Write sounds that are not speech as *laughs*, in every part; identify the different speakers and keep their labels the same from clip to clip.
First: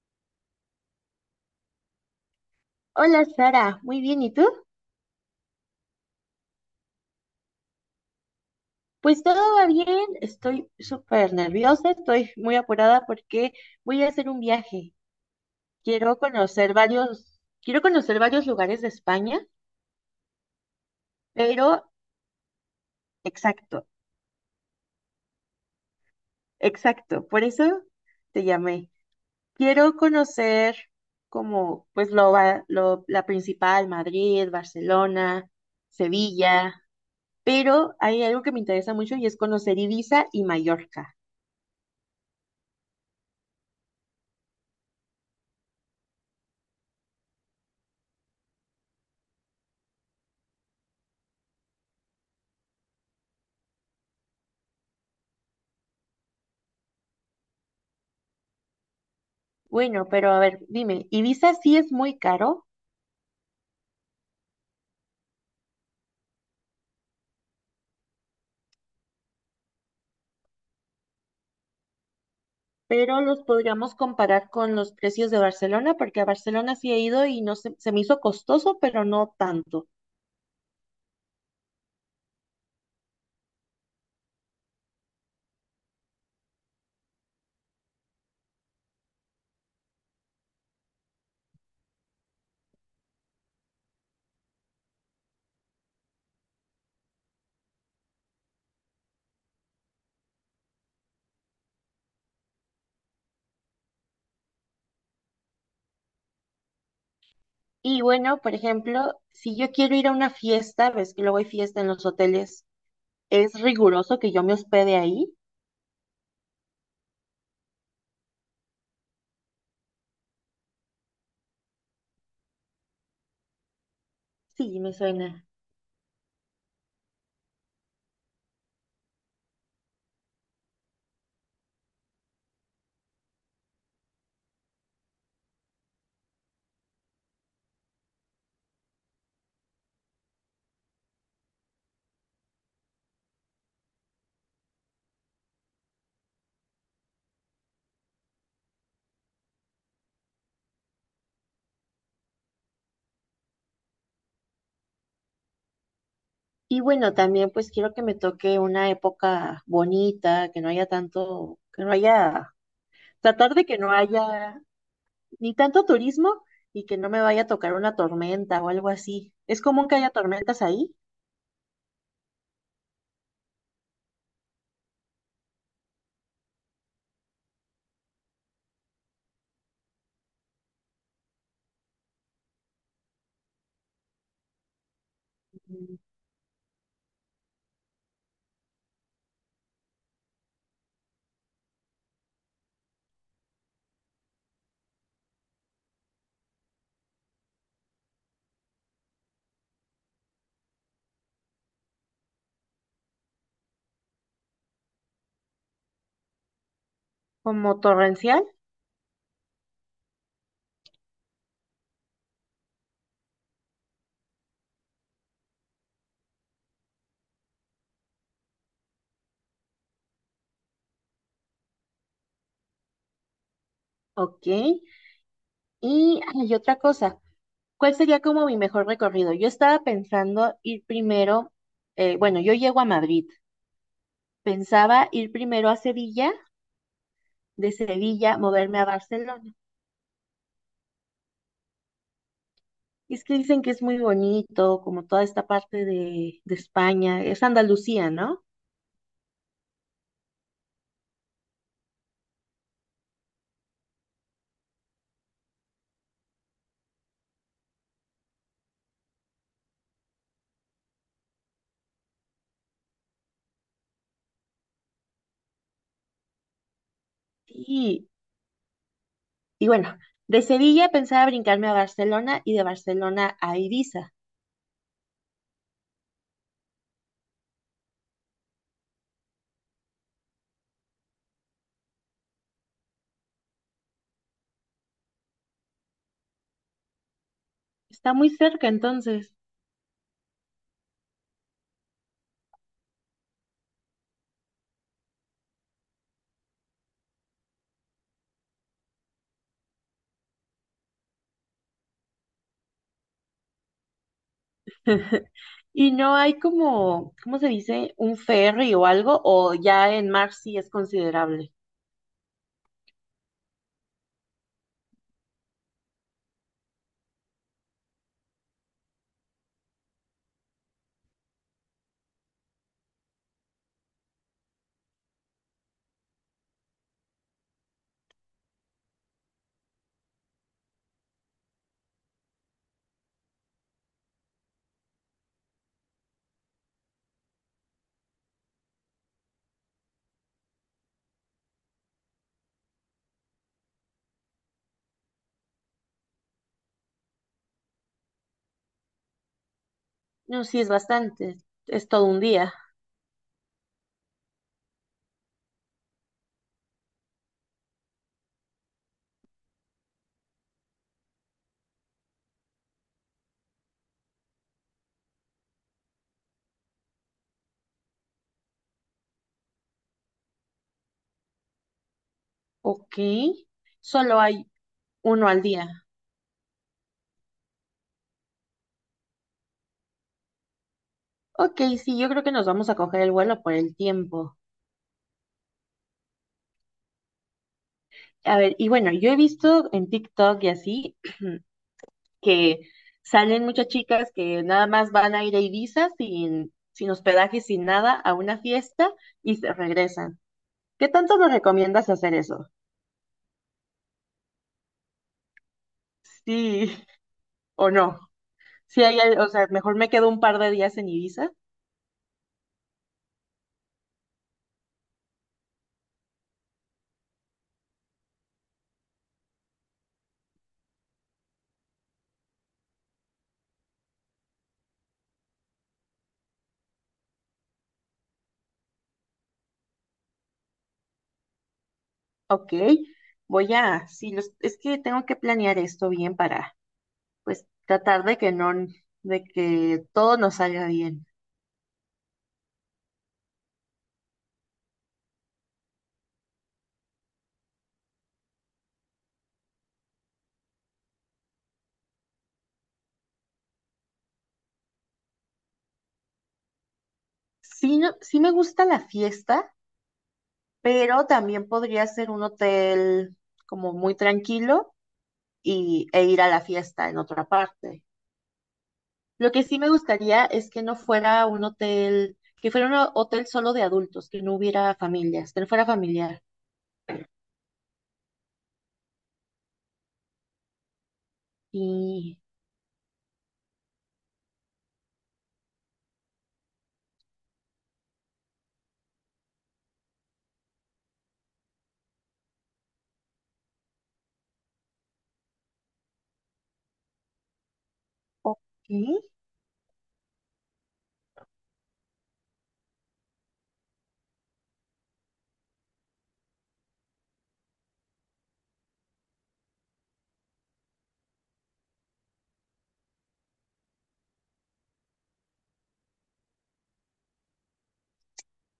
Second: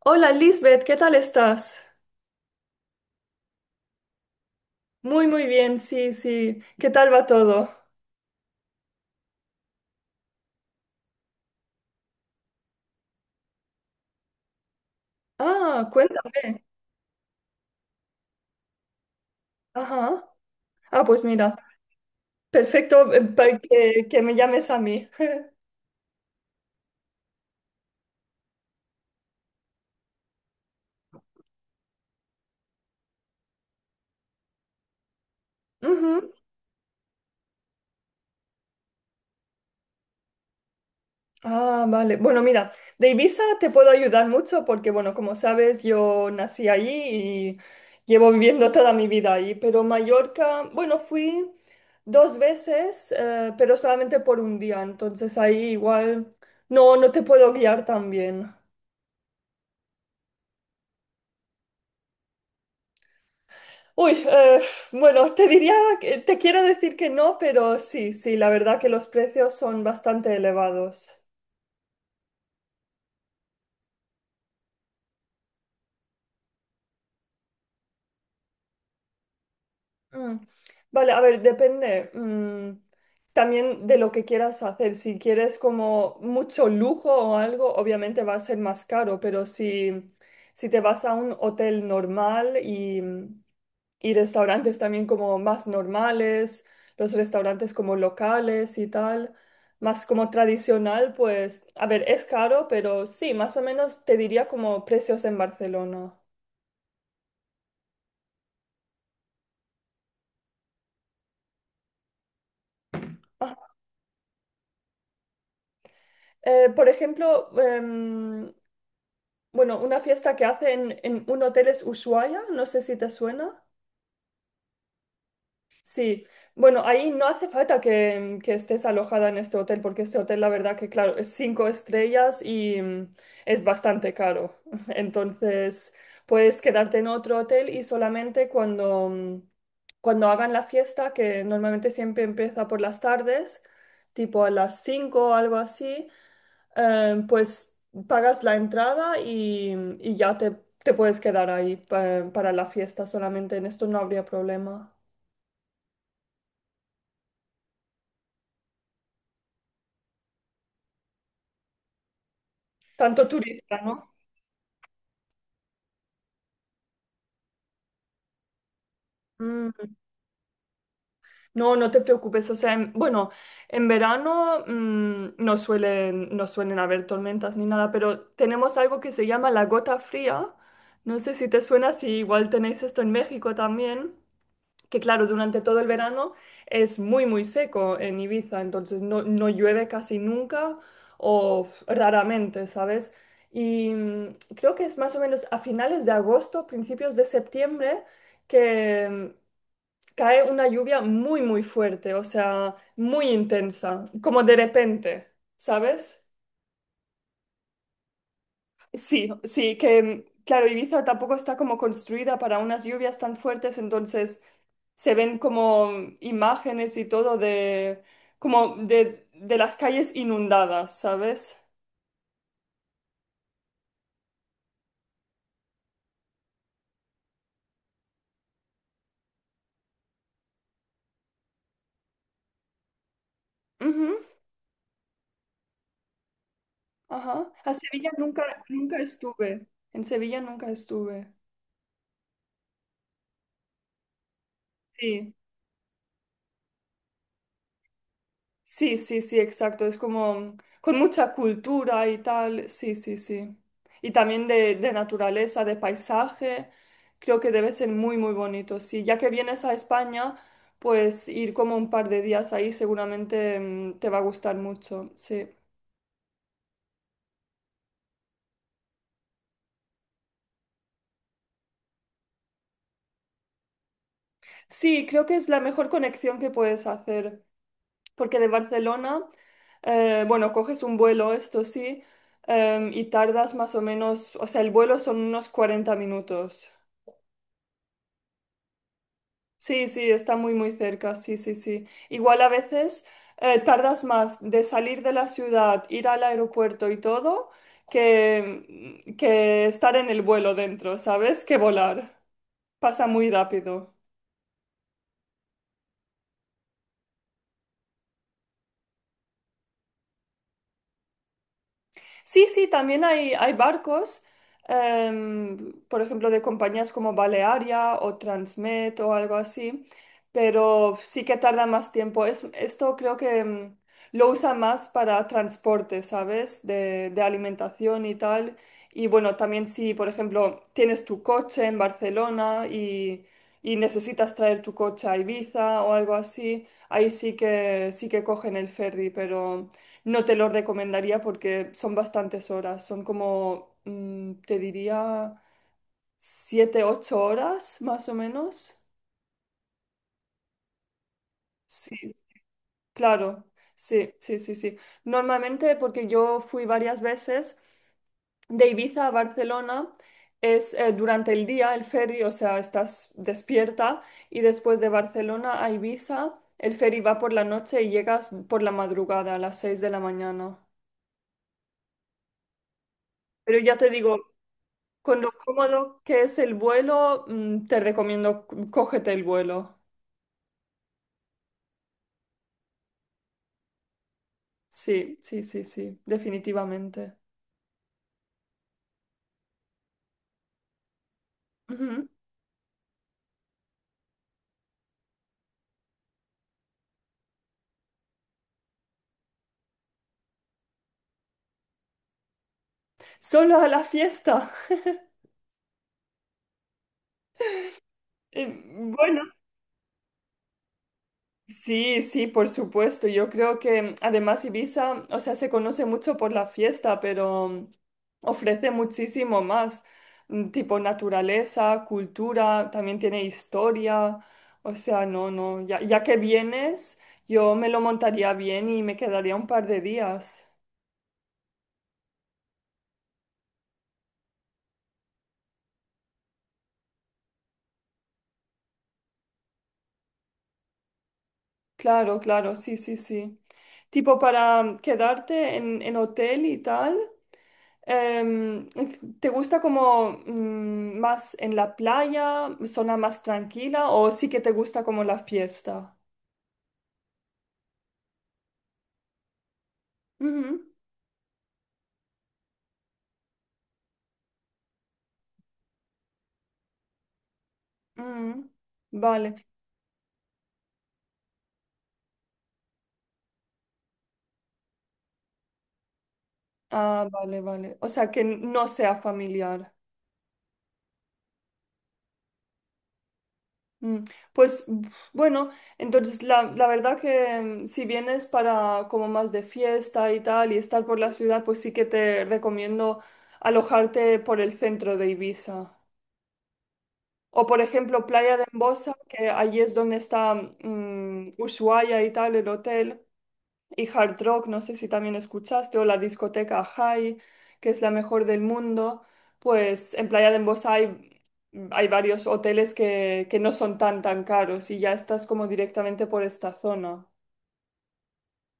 Speaker 1: Hola Lisbeth, ¿qué tal estás?
Speaker 2: Hola Sara, muy bien, ¿y tú?
Speaker 1: Muy, muy bien, sí, sí. ¿Qué tal va todo?
Speaker 2: Pues todo va bien, estoy súper nerviosa, estoy muy apurada porque voy a hacer un viaje.
Speaker 1: Ah, cuéntame.
Speaker 2: Quiero conocer varios lugares de España,
Speaker 1: Ajá. Ah, pues mira,
Speaker 2: pero
Speaker 1: perfecto para
Speaker 2: exacto,
Speaker 1: que me llames a mí.
Speaker 2: exacto, por eso te llamé. Quiero conocer como pues lo, lo la principal, Madrid, Barcelona,
Speaker 1: Ujú.
Speaker 2: Sevilla, pero hay algo que me interesa mucho y es conocer Ibiza y Mallorca.
Speaker 1: Ah, vale. Bueno, mira, de Ibiza te puedo ayudar mucho porque, bueno, como sabes, yo nací allí y llevo viviendo toda mi vida allí, pero Mallorca, bueno, fui dos veces, pero solamente por un día, entonces ahí igual no, no te puedo guiar tan bien.
Speaker 2: Bueno, pero a ver, dime, Ibiza sí es muy caro,
Speaker 1: Uy, bueno, te diría, te quiero decir que no, pero sí, sí, la verdad que los precios son bastante elevados.
Speaker 2: pero los podríamos comparar con los precios de Barcelona, porque a Barcelona sí he ido y no se me hizo costoso, pero no tanto.
Speaker 1: Mm. Vale, a ver, depende también de lo que quieras hacer. Si quieres como mucho lujo o algo, obviamente va a ser más caro, pero si te vas a un hotel normal y restaurantes también como más normales, los restaurantes como locales y tal, más como tradicional, pues, a ver, es caro, pero sí, más o menos te diría como precios en Barcelona.
Speaker 2: Y bueno, por ejemplo, si yo quiero ir a una fiesta, ves que luego hay fiesta en los hoteles, ¿es
Speaker 1: Ah,
Speaker 2: riguroso que yo me hospede ahí?
Speaker 1: por ejemplo, bueno, una fiesta que hacen en un hotel es Ushuaia, no sé si te suena.
Speaker 2: Sí, me suena.
Speaker 1: Sí, bueno, ahí no hace falta que estés alojada en este hotel, porque este hotel, la verdad que, claro, es cinco estrellas y es bastante caro. *laughs* Entonces, puedes quedarte en otro hotel y solamente cuando cuando hagan la fiesta, que normalmente siempre empieza por las tardes, tipo a las 5 o algo así, pues pagas la entrada y ya te puedes quedar ahí para la fiesta solamente. En esto no habría problema.
Speaker 2: Y bueno, también pues quiero que me toque una época bonita, que no haya tanto, que no haya,
Speaker 1: Tanto
Speaker 2: tratar de que
Speaker 1: turista,
Speaker 2: no
Speaker 1: ¿no?
Speaker 2: haya ni tanto turismo y que no me vaya a tocar una tormenta o algo así. ¿Es común
Speaker 1: Mm,
Speaker 2: que haya tormentas ahí?
Speaker 1: no, no te preocupes. O sea, bueno, en verano no suelen haber tormentas ni nada, pero tenemos algo que se llama la gota fría. No sé si te suena, si igual tenéis esto en México también. Que claro, durante todo el
Speaker 2: Mm.
Speaker 1: verano es muy, muy seco en Ibiza, entonces no, no llueve casi nunca o raramente, ¿sabes? Y creo que es más o menos a finales de agosto, principios de septiembre, que cae una lluvia muy, muy fuerte, o sea, muy intensa, como de repente, ¿sabes?
Speaker 2: ¿Como torrencial?
Speaker 1: Sí, sí, que claro, Ibiza tampoco está como construida para unas lluvias tan fuertes, entonces se ven como imágenes y todo de como de las calles inundadas, ¿sabes?
Speaker 2: Ok. Y hay otra cosa. ¿Cuál sería como mi mejor recorrido? Yo estaba pensando ir primero, bueno, yo llego a Madrid.
Speaker 1: Ujú,
Speaker 2: Pensaba ir primero a Sevilla,
Speaker 1: ajá.
Speaker 2: de
Speaker 1: A Sevilla
Speaker 2: Sevilla
Speaker 1: nunca,
Speaker 2: moverme a
Speaker 1: nunca
Speaker 2: Barcelona.
Speaker 1: estuve. En Sevilla nunca estuve.
Speaker 2: Y es que dicen que es muy bonito, como toda
Speaker 1: Sí,
Speaker 2: esta parte de España, es Andalucía, ¿no?
Speaker 1: sí, sí, sí, exacto. Es como con mucha cultura y tal. Sí, sí, sí. Y también de naturaleza, de paisaje. Creo que debe ser muy, muy bonito. Sí, ya que vienes a España, pues ir como un par de días ahí seguramente te va a gustar mucho. Sí.
Speaker 2: Sí, y bueno, de Sevilla pensaba brincarme a Barcelona y de Barcelona a Ibiza.
Speaker 1: Sí, creo que es la mejor conexión que puedes hacer, porque de Barcelona, bueno, coges un vuelo, esto sí, y tardas más o menos, o sea, el vuelo son unos 40 minutos.
Speaker 2: Está muy cerca entonces.
Speaker 1: Sí, sí, está muy, muy cerca, sí, sí, sí. Igual a veces tardas más de salir de la ciudad, ir al aeropuerto y todo, que estar en el vuelo dentro, ¿sabes? Que volar. Pasa muy rápido.
Speaker 2: *laughs* Y no hay como, ¿cómo se dice? Un ferry o algo, o ya en mar sí es considerable.
Speaker 1: Sí, sí, también hay barcos, por ejemplo, de compañías como Balearia o Transmet o algo así, pero sí que tarda más tiempo. Esto creo que lo usa más para transporte, ¿sabes? De alimentación y tal. Y bueno, también si, por ejemplo, tienes tu coche en Barcelona y necesitas traer tu coche a Ibiza o algo así, ahí sí que cogen el ferry, pero no te lo recomendaría porque son bastantes horas, son como, te diría, 7, 8 horas más o menos.
Speaker 2: No, sí es bastante, es todo
Speaker 1: Sí,
Speaker 2: un día.
Speaker 1: claro, sí, sí, sí, sí. Normalmente, porque yo fui varias veces de Ibiza a Barcelona, es durante el día el ferry, o sea, estás despierta y después de Barcelona a Ibiza, el ferry va por la noche y llegas por la madrugada a las 6 de la mañana.
Speaker 2: Ok,
Speaker 1: Pero ya te digo,
Speaker 2: solo hay
Speaker 1: con
Speaker 2: uno
Speaker 1: lo
Speaker 2: al día.
Speaker 1: cómodo que es el vuelo, te recomiendo cógete el vuelo.
Speaker 2: Ok, sí, yo creo que nos vamos a coger el vuelo por el tiempo.
Speaker 1: Sí, sí, sí, sí, definitivamente.
Speaker 2: A ver, y bueno, yo he visto en TikTok y así
Speaker 1: Ujú.
Speaker 2: que salen muchas chicas que nada más van a ir a Ibiza sin hospedaje, sin nada, a una fiesta y se regresan. ¿Qué tanto nos recomiendas hacer eso?
Speaker 1: Solo a la fiesta. *laughs*
Speaker 2: Sí *laughs* o no.
Speaker 1: Eh,
Speaker 2: Si hay,
Speaker 1: Bueno.
Speaker 2: o sea, mejor me quedo un par de días en Ibiza.
Speaker 1: Sí, sí, por supuesto. Yo creo que además Ibiza, o sea, se conoce mucho por la fiesta, pero ofrece muchísimo más, tipo naturaleza, cultura, también tiene historia. O sea, no, no, ya, ya que vienes, yo me lo montaría bien y me quedaría un par de días.
Speaker 2: Ok, voy a, sí, es que tengo que planear esto bien para, pues, tratar de que no, de que todo nos salga bien.
Speaker 1: Claro, claro, sí, sí, sí. Tipo para quedarte en hotel y tal. em, ¿Te gusta como más en la playa, zona más tranquila o sí que te gusta como la fiesta?
Speaker 2: Sí, no, sí me gusta la fiesta,
Speaker 1: Ujú,
Speaker 2: pero también podría ser un hotel como muy tranquilo y, e ir a la fiesta en otra parte.
Speaker 1: ujú. Vale,
Speaker 2: Lo que sí me gustaría es que no fuera un hotel, que fuera un hotel solo de adultos, que no hubiera familias, que no fuera familiar.
Speaker 1: ah, vale, vale. O sea, que no sea familiar.
Speaker 2: Y,
Speaker 1: Mm, Pues uf, bueno, entonces la verdad que si vienes para como más de fiesta y tal y estar por la ciudad, pues sí que te recomiendo alojarte por el centro de Ibiza. O por ejemplo, Playa
Speaker 2: ok,
Speaker 1: de Embosa, que allí es donde está Ushuaia y tal, el hotel y Hard Rock, no sé si también escuchaste, o la discoteca High, que es la mejor del mundo, pues en Playa de Embosa hay varios hoteles que no son tan tan caros y ya estás como directamente por esta zona.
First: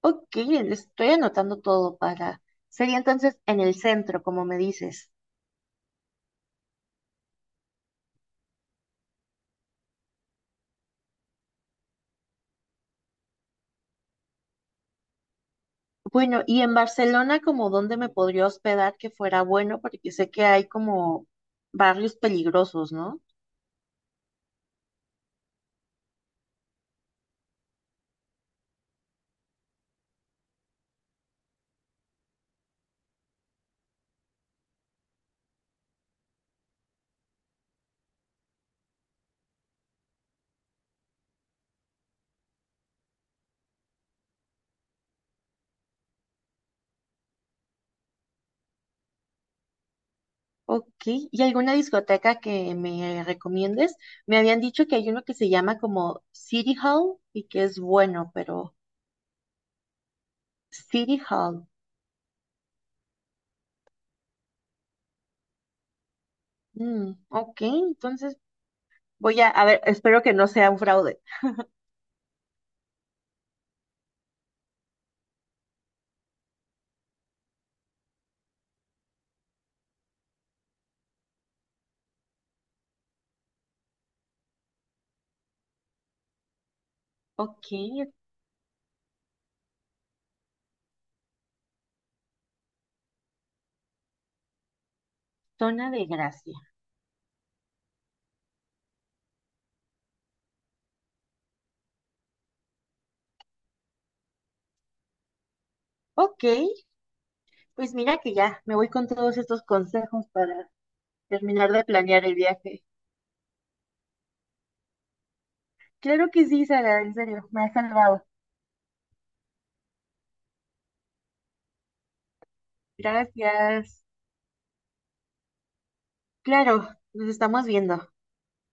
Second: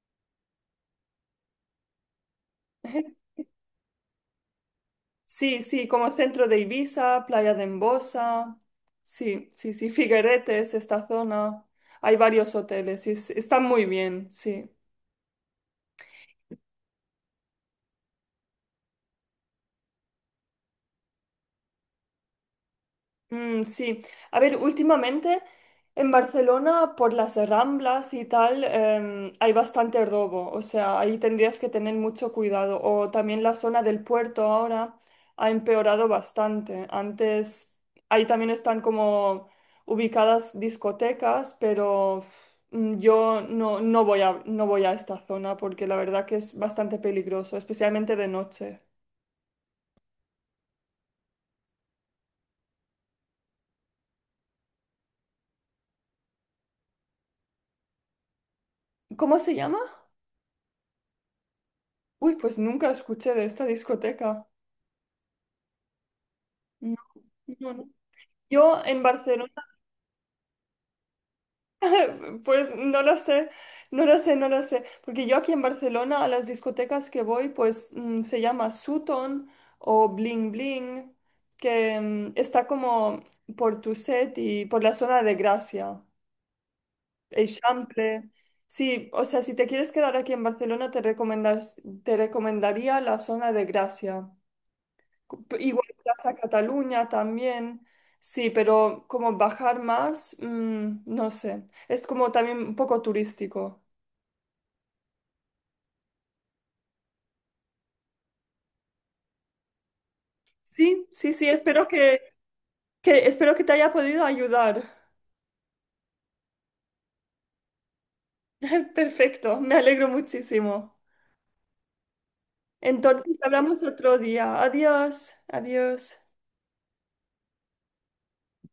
Speaker 2: ok, estoy anotando todo para... sería
Speaker 1: *laughs*
Speaker 2: entonces en el centro, como me dices.
Speaker 1: Sí, sí, como centro de Ibiza, Playa de Embosa, sí, sí, sí, Figueretes, esta zona, hay varios hoteles y están muy bien, sí.
Speaker 2: Bueno, y en Barcelona, como dónde me podría hospedar que fuera bueno, porque sé que hay como barrios peligrosos, ¿no?
Speaker 1: Mm, sí, a ver, últimamente en Barcelona por las Ramblas y tal hay bastante robo, o sea, ahí tendrías que tener mucho cuidado. O también la zona del puerto ahora ha empeorado bastante. Antes ahí también están como ubicadas discotecas, pero yo no, no voy a esta zona porque la verdad que es bastante peligroso, especialmente de noche.
Speaker 2: Ok, ¿y alguna discoteca que me recomiendes? Me habían dicho que hay uno que se llama como City Hall y que es bueno, pero
Speaker 1: ¿Cómo se llama?
Speaker 2: City Hall.
Speaker 1: Uy, pues nunca escuché de esta discoteca.
Speaker 2: Mm, ok,
Speaker 1: No, no.
Speaker 2: entonces
Speaker 1: Yo en
Speaker 2: voy
Speaker 1: Barcelona,
Speaker 2: a ver, espero que no sea un fraude.
Speaker 1: *laughs* pues no lo sé, no lo sé, no lo sé, porque yo aquí en Barcelona a las discotecas que voy, pues se llama Sutton o Bling Bling, que está como por Tuset y por la zona de Gracia,
Speaker 2: Ok,
Speaker 1: Eixample. Sí, o sea, si te quieres quedar aquí en Barcelona, te recomendaría la zona de Gracia. Igual
Speaker 2: zona de
Speaker 1: Plaza
Speaker 2: gracia.
Speaker 1: Cataluña también. Sí, pero como bajar más, no sé. Es como también un poco turístico.
Speaker 2: Ok, pues mira que ya me voy con todos estos consejos para
Speaker 1: Sí, sí, sí,
Speaker 2: terminar de
Speaker 1: espero que,
Speaker 2: planear el viaje.
Speaker 1: que, espero que te haya podido ayudar.
Speaker 2: Claro que sí, Sara, en serio, me ha salvado.
Speaker 1: *laughs* Perfecto, me alegro muchísimo. Entonces hablamos
Speaker 2: Gracias.
Speaker 1: otro día. Adiós, adiós.
Speaker 2: Claro, nos estamos viendo.